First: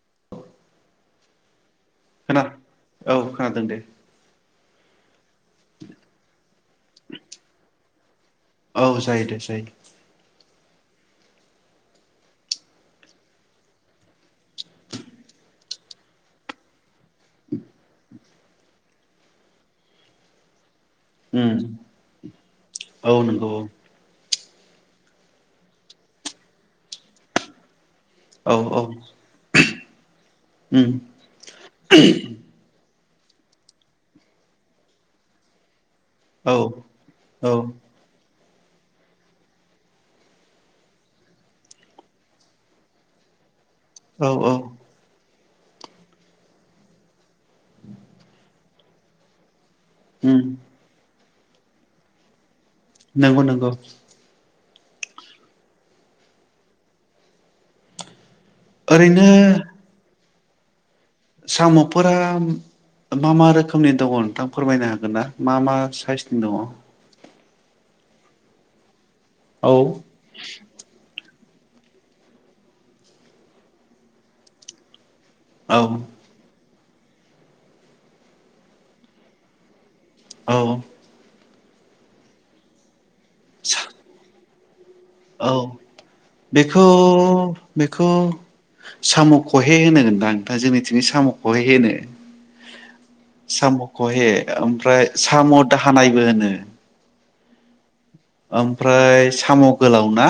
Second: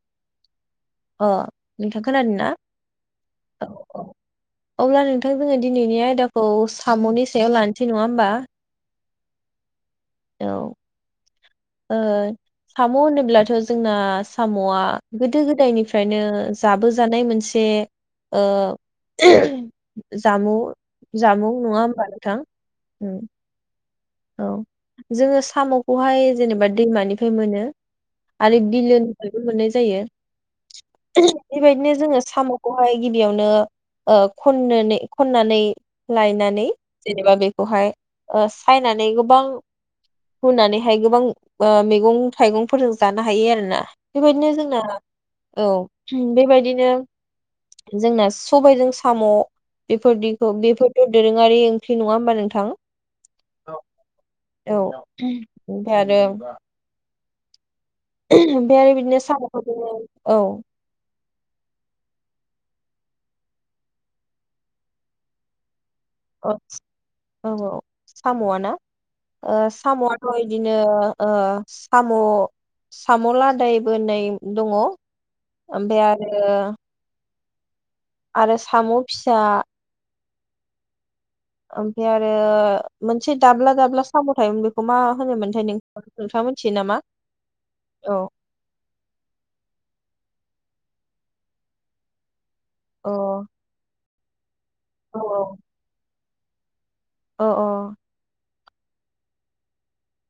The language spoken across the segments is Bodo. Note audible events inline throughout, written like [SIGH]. [INAUDIBLE] अ नोंथां खोनादों खोना ना औ खोनादों औ दे औ अब्ला नोंथां जोङो दिनैनि आयदाखौ साम'नि सायाव लानसै नङा होमबा औ जायो दे जायो औ ओ साम होनोब्लाथ जोंना सामआ गोदो गोदायनिफ्रायनो जाबोजानाय मोनसे ओ जामु जामुं उम नङा होमबा नोंथां औ ओम नंगौ औ जोङो सामखौहाय जेनेबा दैमानिफ्राय मोनो औ आरो औ बिलोनिफ्रायबो मोननाय जायो उम बेबायदिनो जोङो सामखौहाय गिबियावनो ओ खननानै खननानै औ लायनानै जेनेबा बेखौहाय ओस सायनानै गोबां हुनानैहाय गोबां ओ मैगं थाइगंफोरजों जानो हायो आरो ना औ औ बेबायदिनो जोंना औ बेबायदिनो जोंना सु सबायजों साम उम बेफोरदिखौ बेफोरथ दोरोङारि ओंख्रि नङा होमबा नोंथां नोंगौ नोंगौ औ ओमफाय आरो ओमफाय आरो बिदिनो ओरैनो सामखौ [UNINTELLIGIBLE] औ सामफोरा मा मा रोखोमनि दङ नोंथां फोरमायनो हागोन ना मा मा साइसनि औ दङ औ औ सामआ ना? ओ साम'आथ इदिनो ओ साम' साम' लादाय बोहोनाय दंङ औ ओमफाय आरो आरो साम' फिसा औ ओमफाय आरो मोनसे दाब्ला दाब्ला साम' थायोमोन बेखौ मा औ होनोमोनथाय नों नोंथाङा मोनथियो बेखौ नामा? बेखौ औ दा जोंनि थिंयो साम' खहे होनो। अ साम' खहे आ ओमफ्राय साम' दाहानायबो होन उम अ अ ओमफ्राय साम' गोलाव ना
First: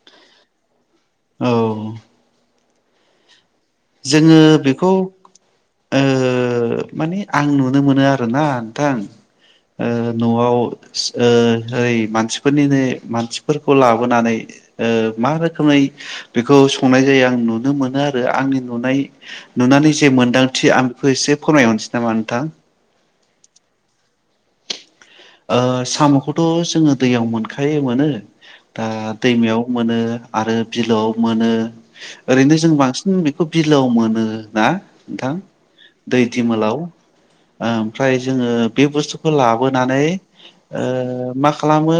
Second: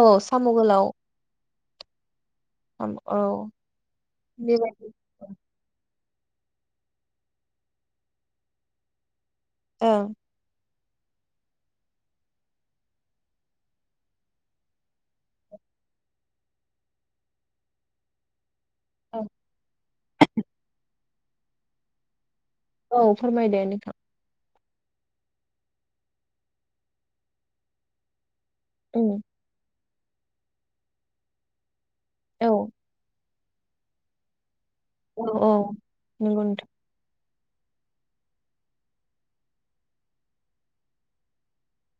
औ साम' गोलाव औ उम औ जोंङो बेबायदि बेखौ ओ मानि आं नुनो मोनो आरोना नोंथां ओ ओं न'आव सि ओ ओरै मानसिफोरनिनो मानसिफोरखौ लाबोनानै ओ मा रोखोमै बेखौ संनाय जायो आं नुनो मोनो आरो आंनि नुनाय नुनानै जे मोन्दांथि आं फो एसे फोरमायहरनोसै नामा नोंथां? औ फोरमायदो नोंथां। ओ साम'खौथ' जोंङो दैयाव मोनखायो मोनो। दा उम दैमायाव मोनो आरो बिलोआव मोनो औ ओरैनो जों बांसिन बि खोब बिलोआव मोनो ना? नोथां औ दै नंगौ नोंथां दिमोलाव ओ ओमफ्राय जोंङो बे बुस्थुखौ लाबोनानै ओ मा खालामो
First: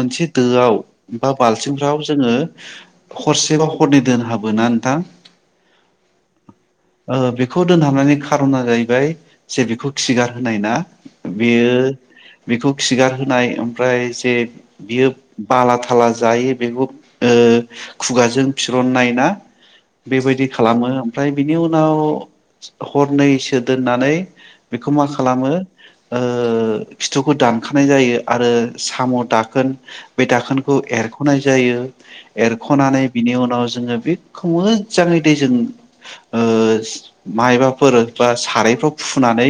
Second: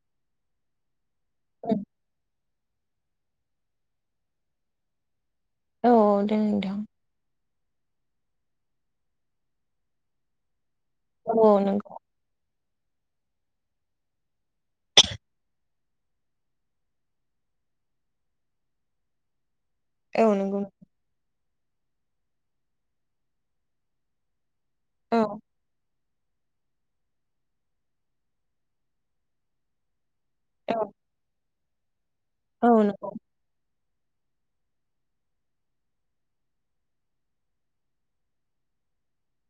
मोनसे दोआव बा बाल्थिंफ्राव जोंङो हरसेबा हरनै दोनहाबोना नोंथां? औ दे नोथां। ओ बेखौ दोनहाबनायनि खारना जाहैबाय जे बेखौ खिगार होनाय ना? औ नंगौ बेयो बेखौ खिगारहोनाय ओमफ्राय जे बियो बालाथ खाला जायो बेखौ ओ खुगाजों फिरननाय ना औ बेबायदि नंगौ खालामो ओमफ्राय बिनि उनाव हरनैसो दोननानै बेखौ मा औ खालामो ओ फिथुखौ दानखानाय जायो आरो साम' दाखोन बे औ दाखोनखौ एरख'नाय जायो औ एरख'नानै नंगौ बिनि उनाव जोङो बेखौ मोजाङै दैजों ओ [UNINTELLIGIBLE] मायबाफोर बा सारायफ्राव फुनानै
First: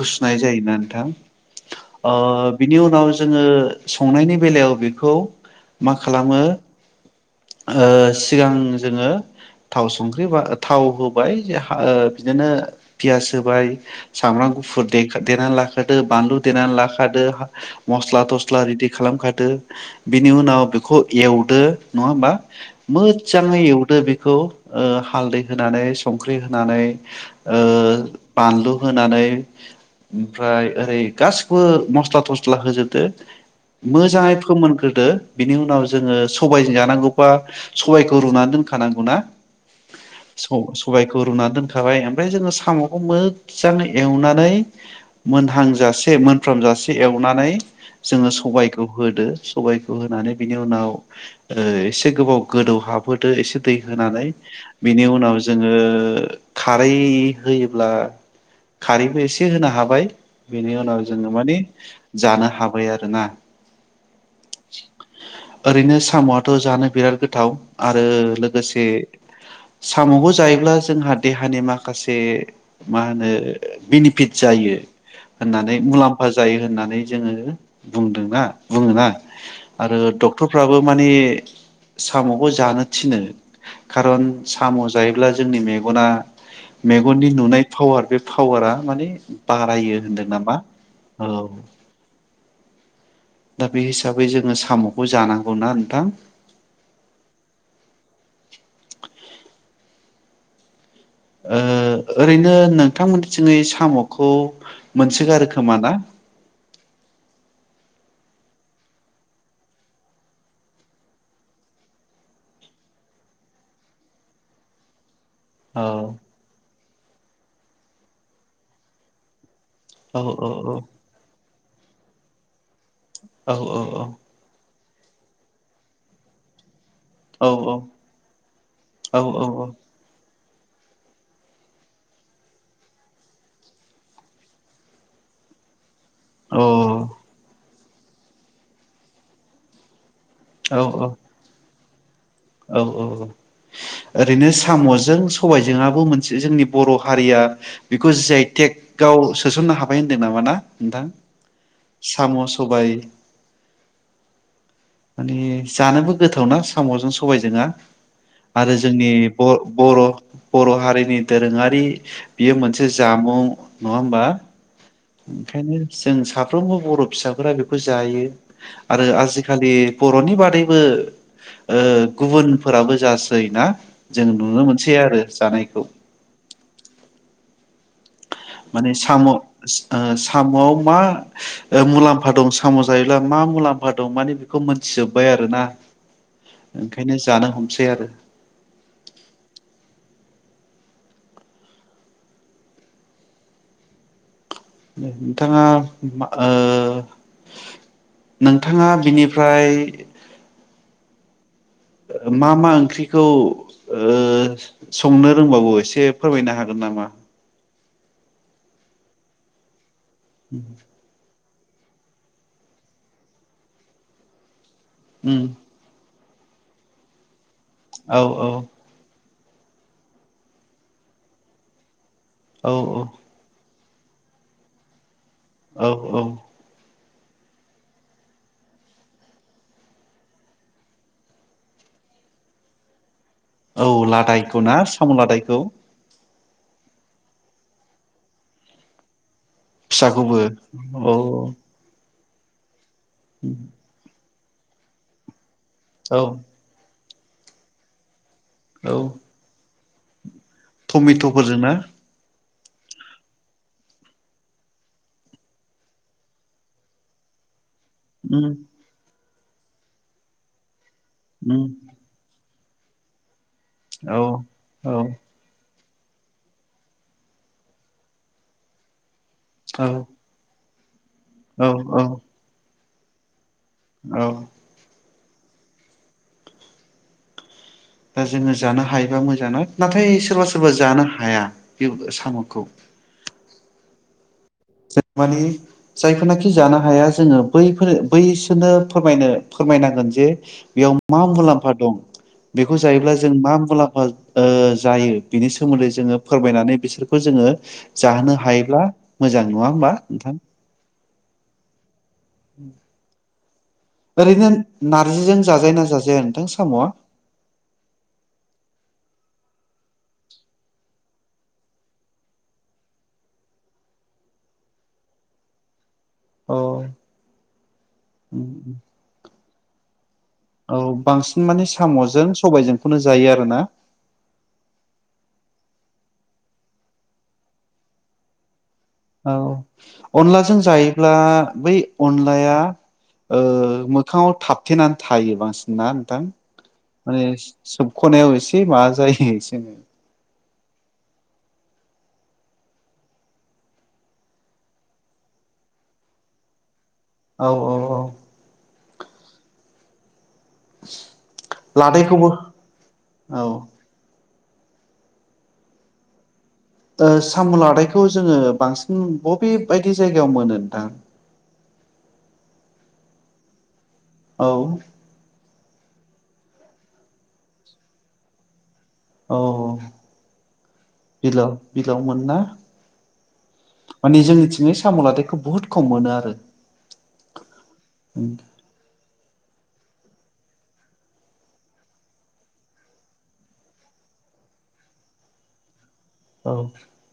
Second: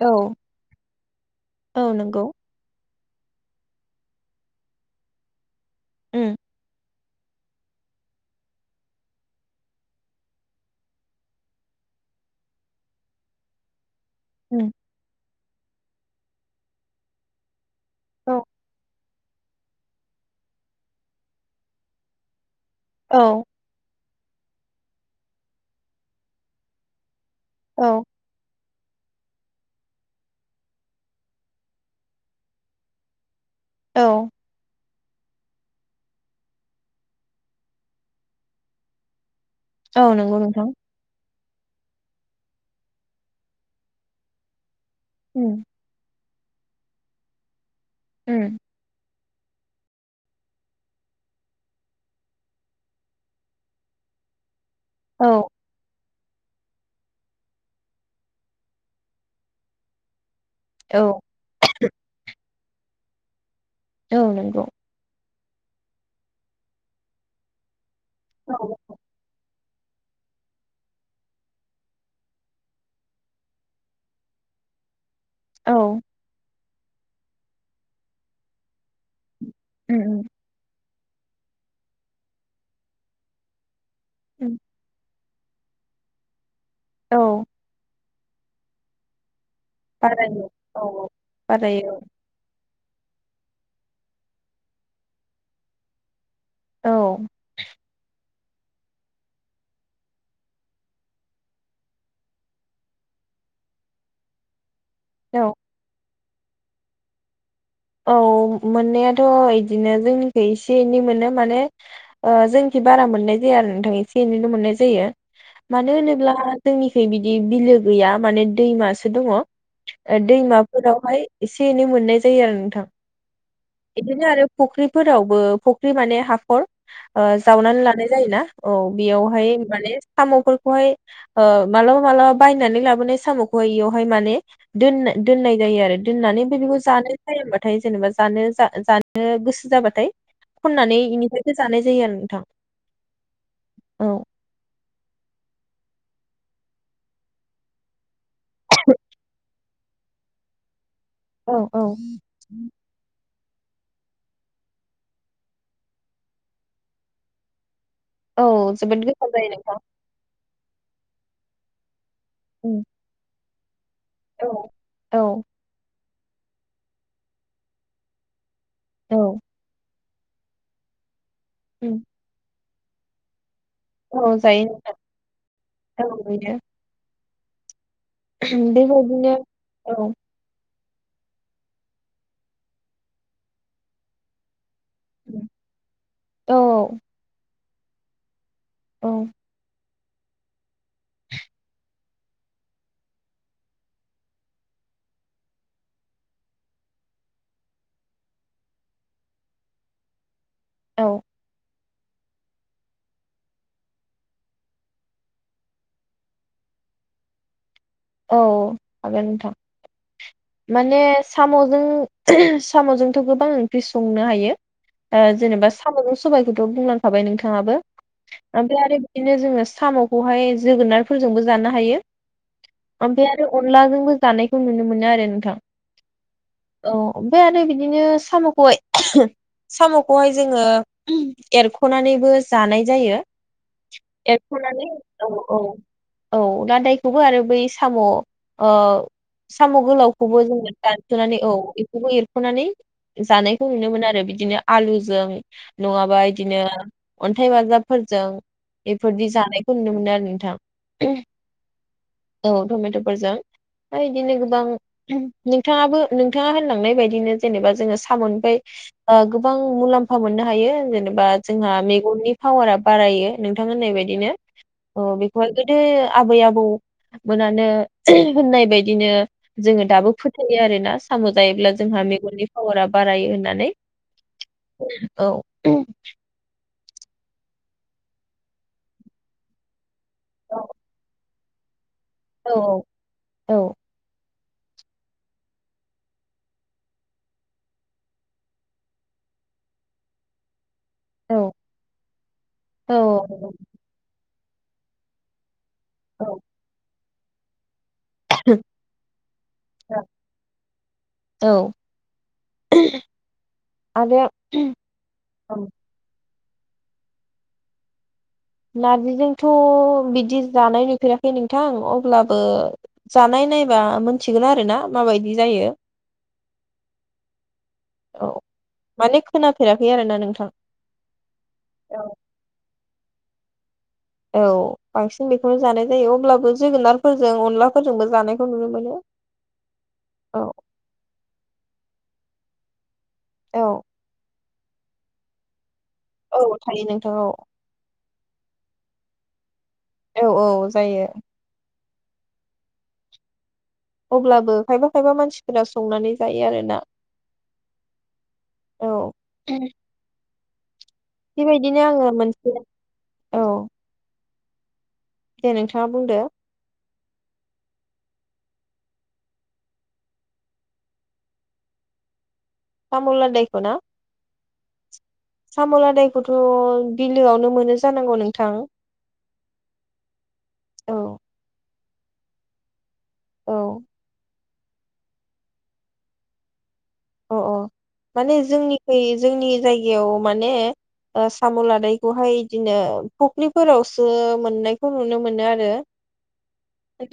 औ सुनाय जायोना नोंथां औ अ नंगौ बिनि नि उनाव जोङो संनायनि बेलायाव बेखौ मा उम खालामो ओ सिगां जोङो थाव संख्रि बा थाव होबाय [UNINTELLIGIBLE] ओ बिदिनो पियास होबाय सामब्राम उम गुफुर देखा देना लाखो दो बानलु देनान लाखादो [UNINTELLIGIBLE] मस्ला औ थस्ला रेदि खालामखादो [UNINTELLIGIBLE] बिनि उनाव बेखौ एवदो नङा होमबा औ मोजांयै एवदो बे खौ ओ हालदै होनानै संख्रि होनानै ओ औ बानलु होनानै [UNINTELLIGIBLE] ओमफ्राय ओरै गासिखौबो मस्ला थस्ला होजोबदो औ मोजाङै फोमोनग्रोदो बिनि उनाव जोङो सबाइजों जानांगौबा सबाइखौ रुनान दोनखानांगौनाा औ नंगौ स नोंथां सबायखौ रुना दोन खाबाय ओमफ्राय जोङो साम'खौ मोजां एवनानै उम मोनहांजा मोनफ्राम जासे एवनानै जोङो उम सबायखौ होदो सबायखौ होनानै बिनि उनाव ओ एसे गोबाव गोदौ हाबहोदो एसे दै होनानै बिनि उनाव औ जोङो खारै होयोब्ला खारैबो एसे होनो हाबाय। बेनि उनाव औ जोङो माने जानो हाबाय आर‌ रो ना। औ नंगौ। ओरैनो साम'आथ' जानो बिराद गोथाव। आरो औ लोगोसे साम'खौ जायोब्ला जोंहा देहानि माखासे मा होनो बेनिफिट जायो। औ मुलाम्फा जायो। होननानै जोङो बुंदोंना बुङोना। आरो उम उम डक्टरफ्राबो माने साम'खौ जानो थिनो। खारन उम साम' जायोब्ला जोंनि मेगना औ मेगननि नुनाय पावार बे पावारा माने बारायो होनदों नामा? औ औ बारायो औ दा बे हिसाबै जोङो साम'खौ जानांगौना नोंथां? औ [INAUDIBLE] ओ ओरैनो नोंथांमोनथिङै साम'खौ औ मोनसोगारो खोमा ना? औ मोननायाथ' इदिनो जोंनिखै एसे एनै मोनो माने ओ जोंनिखि बारा मोननाय जाया आरो नोंथां एसे एनैल' मोननाय जायो। औ मानो होनोब्ला जोंनिखै बिदि बिलो गैया माने दैमासो दङ। ओ औ औ दैमाफोरावहाय एस से एनै मोननाय जायो आरो नोंथां। औ एदिनो आरो फख्रि फोरावबो फख्रि माने हाखर ओ औ जावनानै लानाय जायोना औ औ बेयावहाय माने साम'फोर खौहाय ओ मालाबा मालाबा बायनानै लाबोनाय साम'खौहाय बेयावहाय माने दोन दोननाय जायो आरो दोननानै बे बेखौ जानाय जायो फाय जेनबा जानो जा जानो गोसो जाबाथाय औ खननानै बेनिफ्रायसो जानाय जायो आरो नों औ औ औ ओरैनो साम' जों सबायजोंआबो मोनसे जोंनि बर' हारिया बेखौ जि आइ टेक आव सोसननो हाबाय होनदों नामा ना नोंथां औ औ साम' सबाय माने जानोबो गोथावना साम'जों सबायजोंआ औ आरो जोबोद जोंनि गोथाव जायो बर नोंथां बर' बर' हारिनि दोरोङारि बियो उम, मोनसे जामुं नङा होमबा औ औ ओंखायनो जों साफ्रोमबो बर' फिसाफोरा बेखौ जायो आरो औ आजिखालि बर'नि बादैबो ओ उम, गुबुन फोराबो जासै ना जों औ जायो नुनो नोंथां मोनसै आरो जानायखौ औ बेनो माने साम' ओ बेबायदिनो औ साम'आव मा ओ मुलाम्फा दं साम' जायोब्ला मा मुलाम्फा दं माने बेखौ मोन थिजोब्बाय आरोना औ ओंखायनो जानो हम सै आरो औ नोंथाङा मा ओ नोंथाङा बिनिफ्राय औ मा मा ओंख्रिखौ ओ संनो रोंबावो एसे फोरमायनो हागोन नामा औ हागोन नोंथां माने साम'जों साम'जोंथ' गोबां ओंख्रि संनो हायो ओ उम जेनेबा साम'जों स सबाइखौथ' बुंलांखाबाय नोंथां थाङाबो औ ओमफ्राय आरो बिदिनो जोङो साम'खौहाय जोगोनारफोरजोंबो जानो हायो। औ औ। अनला जोंबो जानायखौ नुनो मोनो आरो न औ औ। ओमफ्राय आरो बिदिनो सामखौहाय एहो सामखौहाय जोंङो उम एरखनानैबो जानाय जायो। औ लादायखौ ना एरख'नानै साम औ लादायखौ? औ औ लादायखौबो आरो बै साम ओयो साम गोलाव फिसाखौबो खौबो जोंङो दानसनानै औ इखौबो एर खनानै जानायखौ नुनो मोन आरो बि दिनो आलुजों औ नङाबा इदिनो अन्थाइ बाजाबफोरजों इफोरदि जानाय- खौ नुनो मोनो आरो नोंथां। टमेट फोरजों ना? औ टमेट फोरजों हा इदिनो गोबां हुम नोंथाङाबो नोंथाङा होनलांनाय बायदिनो जेनेबा जो जोङो उम सामनिफ्राय ओ गोबां मुलाम्फा मोननो हायो जेनेब बा उम जोंहा मेगननि पावारा बारायो। नोंथां होननाय औ बायदिनो औ अह बेखौहाय गोद दो आबै आबौमोनानो ओहो होननाय बायदिनो औ जोंङो दाबो फोथायनाय आरो। नास साम औ जायोब्ला जोंहा मेगननि पावारा बारायो होननानै औ। औ उहुम। दा जोङो जानो हायोबा मोजांना? नाथाय सोरबा औ सोरबा जानो हाया। बे औ सामखौ औ [UNINTELLIGIBLE] माने जायफोरनाखि जानो हाया जोंङो बैफोर बैसोरनो फोरमायनो फोरमायनांगोन जे बेयाव मा औ मुलाम्फा दं बेखौ जायोब्ला औ जों मा मुलाम्फा ओ जायो बिनि सा सोमोन्दै जोङो औ फोरमायनानै बिसोर खौ जोङो जाहोनो हायोब्ला मोजां नङा होमबा नोंथां औ उम आरो ओरैनो नारजिजों जाजाय ना जाजाया नोंथां साम'आ नारजिजोंथ' बिदि जानाय नुफेराखै नोंथां अब्लाबो जानाय नायबा मोनथिगोन आरोना माबायदि जायो अ औ माने खोनाफेराखै आरोना नोंथां औ बांसिन माने औ साम'जों सबायजोंखौनो जायो आरो ना औ बांसिन बेखौनो जानाय जायो अब्लाबो जोगोनारफोरजों अनलाफोरजोंबो जानायखौ नुनो मोनो औ औ अनलाजों जायोब्ला बै अनला लाया ओ औ मोखाङाव थाब थेनानै थायो बांसि‌ ना नोंथां औ थायो नोंथां माने औ सोब खनायाव एसे माबा जायो एसेनै औ औ जायो अब्लाबो खायफा खायफा मानसिफोरा संनानै जायो आरोना औ औ औ औ बेबायदिनो आङो लादायखौबो मोनसे औ दे नोंथाङा बुंदो ओ साम' लादाइखौ जोङो बांसिन बबे बायदि जायगायाव मोनो नोंथां सामुलादायखौना औ साम'लादायखौथ' बिलोआवनो मोनो जानांगौ नोंथां औ औ बिलो बिलोआव मोन ना औ मानि जोंनिथि ङै साम'लादथायखौ बुहुत खम मोनो आरो अ अ माने जोंनिफाय जोंनि जायगायाव माने ओ साम' लादायखौहाय बिदिनो फख्रिफोरावसो मोननायखौ नुनो मोनो आरो औ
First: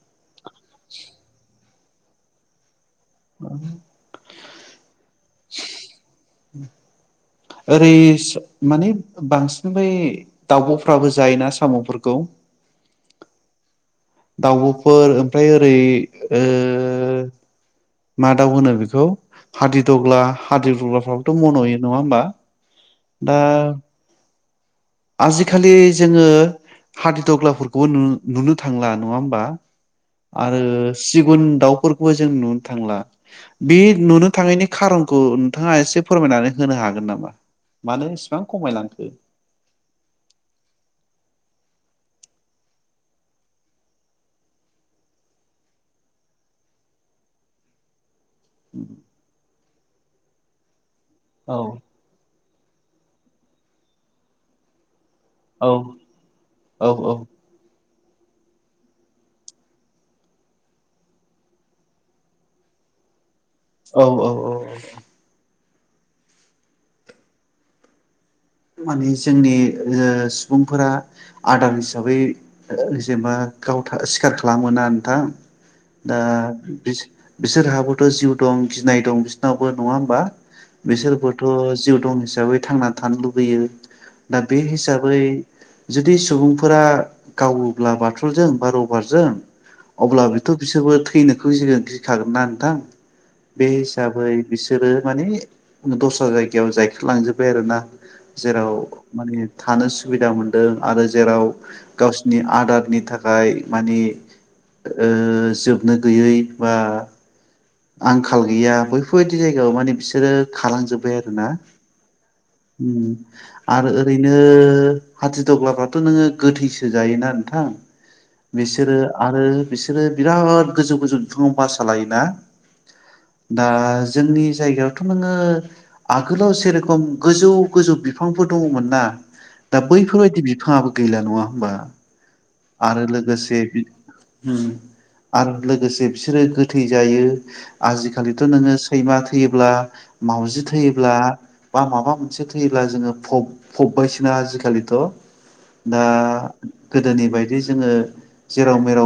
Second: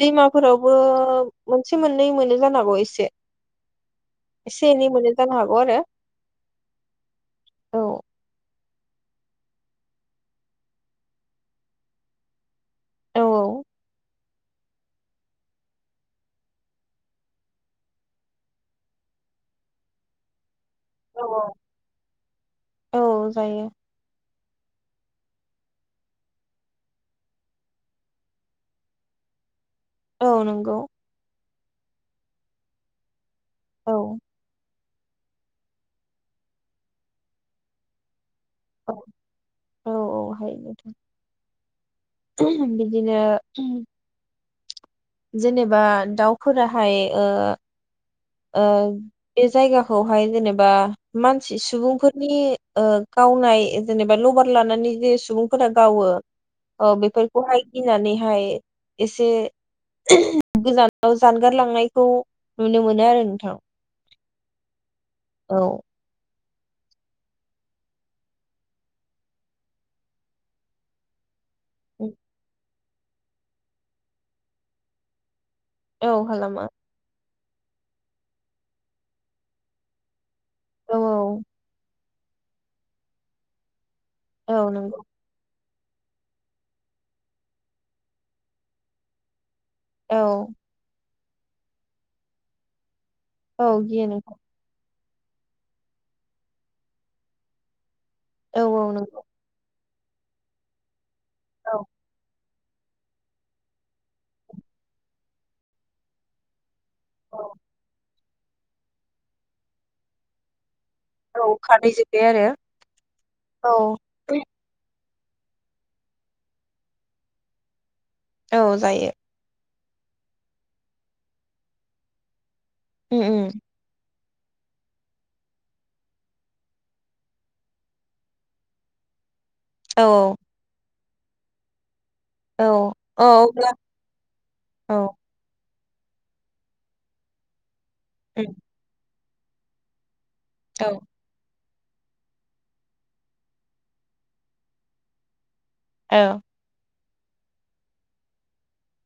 दैमाफोरावबो एसे मोननै मोनो जानो हागौ एसे [INAUDIBLE] एसेनि एनै जानो हागौ आरो औ ओरै माने बांसिन बै दाउब'फ्राबो जायोना साम'फोरखौ औ औ दाउब'फोर ओमफ्राय ओरै ओ मा दाउ होनो बेखौ हादिद'ग्ला औ हादिद'ग्लाफ्राबोथ' मन'यो नङा होमबा औ दा जायो आजिखालि जोङो हादिद'ग्लाफोरखौबो नुनो थांला नङा होमबा औ आरो नंगौ सिगुन दाउ फोरखौबो जों नुनो थांला बे औ नुनो थांयैनि खारनखौ नोंथाङा एसे फोरमायनानै होनो हागोन नामा मानो? [UNINTELLIGIBLE] एसिबां औ खमायलांखो औ औ हायोथ' बिदिनो जेनेबा दाउफोराहाय ओ ओ बे जायगाखौ खौहाय जेनेबा मानसि औ सुबुंफोरनि ओ गावनाय जेनेबा लबार लानानै जे सुबुंफोरा औ गावो औ ओ बेफोरखौहाय गिनानैहाय एसे गोजानाव जानगारलांनायखौ नुनो मोनो आरो नोंथां औ औ औ औ माने जोंनि ओ सुबुंफोरा आदार हिसाबै जेनेबा गाव सिखार खालामोना नोंथां औ दा खालामा बि बिसोरहाबोथ' जिउ दं गिनाय दं बिसोरनावबो नङा होमबा औ बिसोरबोथ' जिउ दं हिसाबै थांनानै थानो लुबै होयो दा बे औ नंगौ हिसाबै जुदि सुबुंफोरा गावोब्ला बाथुलजों बा रबारजों औ अब्ला बेथ' बिसोरबो थैनो खौ गिगोन गिखागोनना नोंथां बे औ गियो हिसाबै नोंथां बिसोरो माने दस्रा जायगायाव जायखार लांजोबबाय आरो ना औ जेराव औ नंगौ माने थानो सु सुबिदा मोनदों आरो जेराव औ गावसिनि आदारनि थाखाय माने ओ जोबनो गैयै बा औ आंखाल गैया बैफोरबायदि जायगायाव माने बिसोरो खारलांजोब बे आरोना औ खारदै जोब्बाय आरो ओम आरो औ ओरैनो हाथिदग्लाफ्राथ' नोङो गोथैसो जायोना नोंथां औ बिसोरो जायो आरो बिसोरो बिराद गोजौ गोजौ बिफाङाव बासा लायोना उम उम दाज जोंनि जायगायावथ' नोङो आगोलाव जेरखम गोजौ गोजौ बिफांफोर दङमोन ना दा औ बैफोरबायदि बिफाङाबो गैला नङा होमबा औ आरो औ लोगोसे अब्ला बि ओम औ आरो लोगोसे बिसोरो गोथै जायो आजिखालिथ' उम नोङो सैमा योब्ला मावजि औ थैयोब्ला बा माबा मोनसे थैयोब्ला जोङो फब फबबायसोना आजिखालिथ' दा औ गोदोनि बायद दि जोङो जेराव मेराव